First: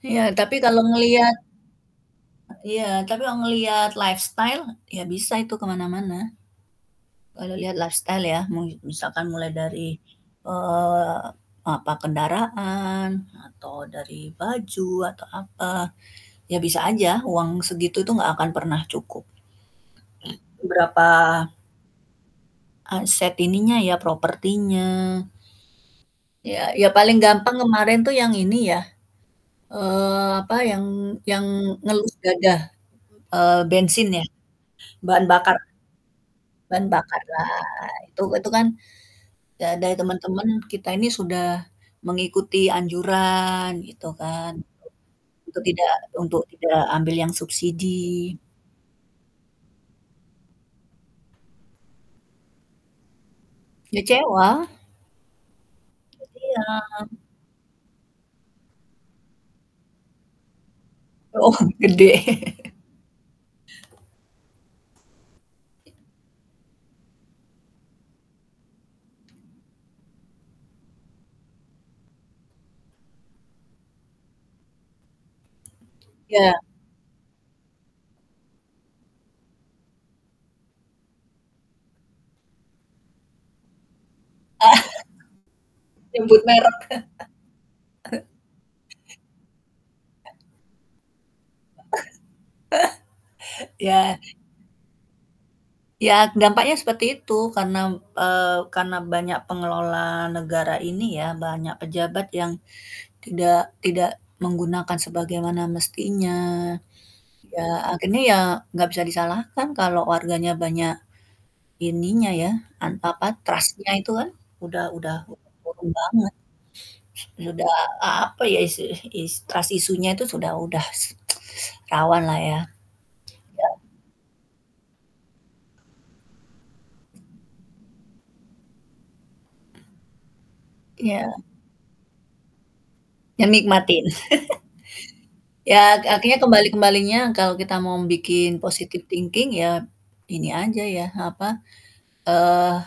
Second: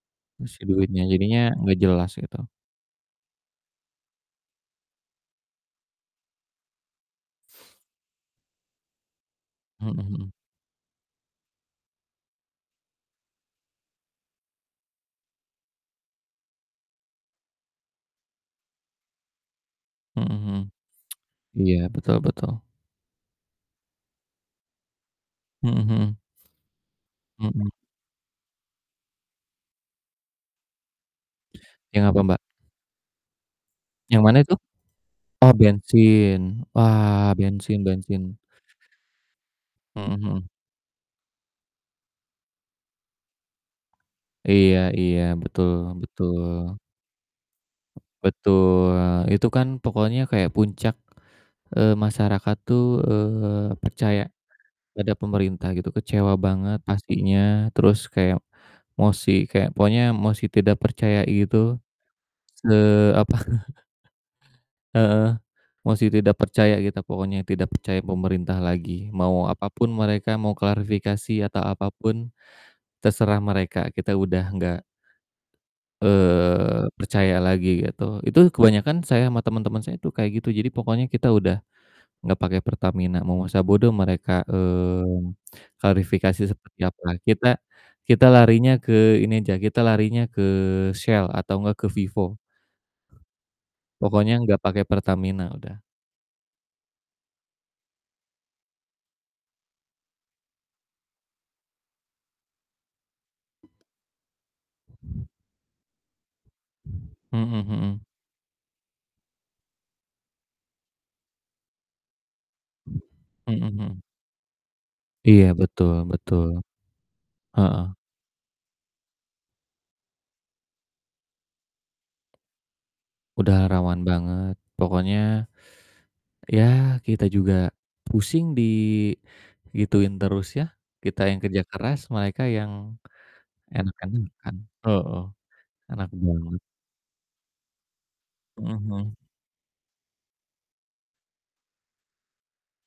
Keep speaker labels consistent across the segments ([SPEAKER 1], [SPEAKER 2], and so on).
[SPEAKER 1] Ya tapi
[SPEAKER 2] Ngasih
[SPEAKER 1] kalau
[SPEAKER 2] duitnya,
[SPEAKER 1] ngelihat
[SPEAKER 2] jadinya gak jelas gitu.
[SPEAKER 1] Iya, tapi kalau ngelihat lifestyle, ya bisa itu ke mana-mana. Kalau lihat lifestyle ya, mau misalkan mulai
[SPEAKER 2] Mhm
[SPEAKER 1] dari,
[SPEAKER 2] mhm.
[SPEAKER 1] eee, apa, kendaraan atau dari baju, atau apa, ya bisa aja uang segitu tuh gak akan pernah cukup.
[SPEAKER 2] Mhm mhm.
[SPEAKER 1] Berapa
[SPEAKER 2] Iya betul betul.
[SPEAKER 1] aset ininya ya, propertinya.
[SPEAKER 2] Mhm mhm.
[SPEAKER 1] Ya ya paling gampang
[SPEAKER 2] Mhm.
[SPEAKER 1] kemarin tuh yang ini ya, eee, apa yang yang
[SPEAKER 2] Yang
[SPEAKER 1] ngelus
[SPEAKER 2] apa Mbak?
[SPEAKER 1] dada, eee, bensin
[SPEAKER 2] Yang
[SPEAKER 1] ya,
[SPEAKER 2] mana itu?
[SPEAKER 1] bahan
[SPEAKER 2] Oh
[SPEAKER 1] bakar.
[SPEAKER 2] bensin.
[SPEAKER 1] Bahan
[SPEAKER 2] Wah,
[SPEAKER 1] bakarlah.
[SPEAKER 2] bensin
[SPEAKER 1] itu
[SPEAKER 2] bensin.
[SPEAKER 1] itu kan da dari
[SPEAKER 2] Mhm
[SPEAKER 1] temen-temen,
[SPEAKER 2] mhm.
[SPEAKER 1] kita ini sudah mengikuti anjuran gitu kan,
[SPEAKER 2] Iya iya,
[SPEAKER 1] untuk untuk
[SPEAKER 2] betul
[SPEAKER 1] tidak
[SPEAKER 2] betul.
[SPEAKER 1] untuk tidak ambil yang subsidi.
[SPEAKER 2] Betul, itu kan pokoknya kayak puncak, eee, masyarakat tuh, eee, percaya
[SPEAKER 1] Kecewa.
[SPEAKER 2] pada pemerintah gitu,
[SPEAKER 1] Put
[SPEAKER 2] kecewa
[SPEAKER 1] iya.
[SPEAKER 2] banget pastinya, terus kayak mosi kayak pokoknya mosi tidak percaya
[SPEAKER 1] Oh,
[SPEAKER 2] itu,
[SPEAKER 1] gede.
[SPEAKER 2] se apa Heeh, mosi tidak percaya kita pokoknya, tidak percaya pemerintah lagi, mau apapun mereka, mau klarifikasi atau apapun, terserah mereka, kita udah gak
[SPEAKER 1] Ya.
[SPEAKER 2] eee, percaya lagi gitu. Itu kebanyakan saya ama temen-temen saya tuh kayak gitu, jadi pokoknya kita udah gak pake Pertamina. Mau masa bodoh mereka, eee, klarifikasi
[SPEAKER 1] Nyebut
[SPEAKER 2] seperti
[SPEAKER 1] merek.
[SPEAKER 2] apa. Kita kita larinya ke ini aja, kita larinya ke Shell atau gak ke Vivo.
[SPEAKER 1] Ya.
[SPEAKER 2] Pokoknya gak pake Pertamina, udah.
[SPEAKER 1] Ya, dampaknya seperti itu karena m eee, karena banyak pengelola negara ini ya, banyak pejabat yang tidak tidak menggunakan sebagaimana mestinya.
[SPEAKER 2] Mhm
[SPEAKER 1] Ya
[SPEAKER 2] mhm.
[SPEAKER 1] akhirnya ya nggak bisa disalahkan kalau warganya banyak ininya ya, an apa,
[SPEAKER 2] Mhm
[SPEAKER 1] trust-nya
[SPEAKER 2] mhm.
[SPEAKER 1] itu kan udah udah udah
[SPEAKER 2] Iya,
[SPEAKER 1] turun
[SPEAKER 2] betul
[SPEAKER 1] banget.
[SPEAKER 2] betul.
[SPEAKER 1] Udah
[SPEAKER 2] Heeh.
[SPEAKER 1] apa ya, isu is trust issue-nya itu sudah udah rawanlah ya.
[SPEAKER 2] Udah
[SPEAKER 1] Dan
[SPEAKER 2] rawan banget, pokoknya, ya kita juga pusing digituin terus ya, kita yang
[SPEAKER 1] Iya.
[SPEAKER 2] kerja keras, mereka yang
[SPEAKER 1] Ya nikmatin.
[SPEAKER 2] enak-enakan, heeh.
[SPEAKER 1] Ya ak
[SPEAKER 2] Enak
[SPEAKER 1] akhirnya
[SPEAKER 2] banget.
[SPEAKER 1] kembali-kembalinya kalau kita mau bikin
[SPEAKER 2] Mhm
[SPEAKER 1] positive
[SPEAKER 2] mhm.
[SPEAKER 1] thinking ya ini aja ya, apa, eee,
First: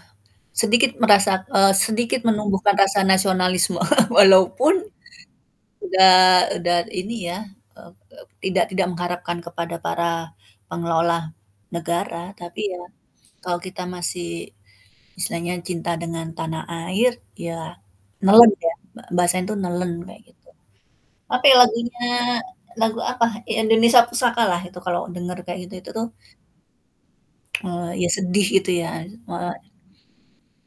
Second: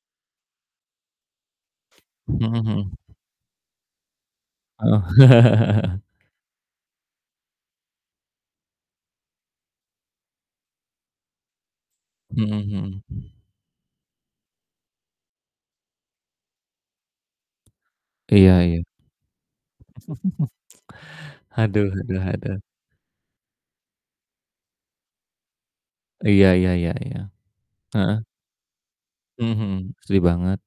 [SPEAKER 1] sedikit merasa eee, sedikit
[SPEAKER 2] Mhm
[SPEAKER 1] menumbuhkan
[SPEAKER 2] mhm.
[SPEAKER 1] rasa nasionalisme walaupun
[SPEAKER 2] Heeh.
[SPEAKER 1] udah udah ini ya, eee eee, tidak tidak mengharapkan kepada para pengelola negara,
[SPEAKER 2] Mhm
[SPEAKER 1] tapi ya
[SPEAKER 2] mhm.
[SPEAKER 1] kalau kita masih misalnya cinta dengan tanah air ya, nelen
[SPEAKER 2] Iya
[SPEAKER 1] ya.
[SPEAKER 2] iya.
[SPEAKER 1] Ba bahasanya itu "nelen" kayak gitu. Apa ya
[SPEAKER 2] Haduh
[SPEAKER 1] lagunya,
[SPEAKER 2] haduh haduh.
[SPEAKER 1] lagu apa, Indonesia Pusaka lah itu kalau denger kayak gitu itu tuh
[SPEAKER 2] Iya iya iya iya.
[SPEAKER 1] eee, ya
[SPEAKER 2] Heeh.
[SPEAKER 1] sedih gitu ya,
[SPEAKER 2] Mmm,
[SPEAKER 1] malah
[SPEAKER 2] mhm. Setuju banget.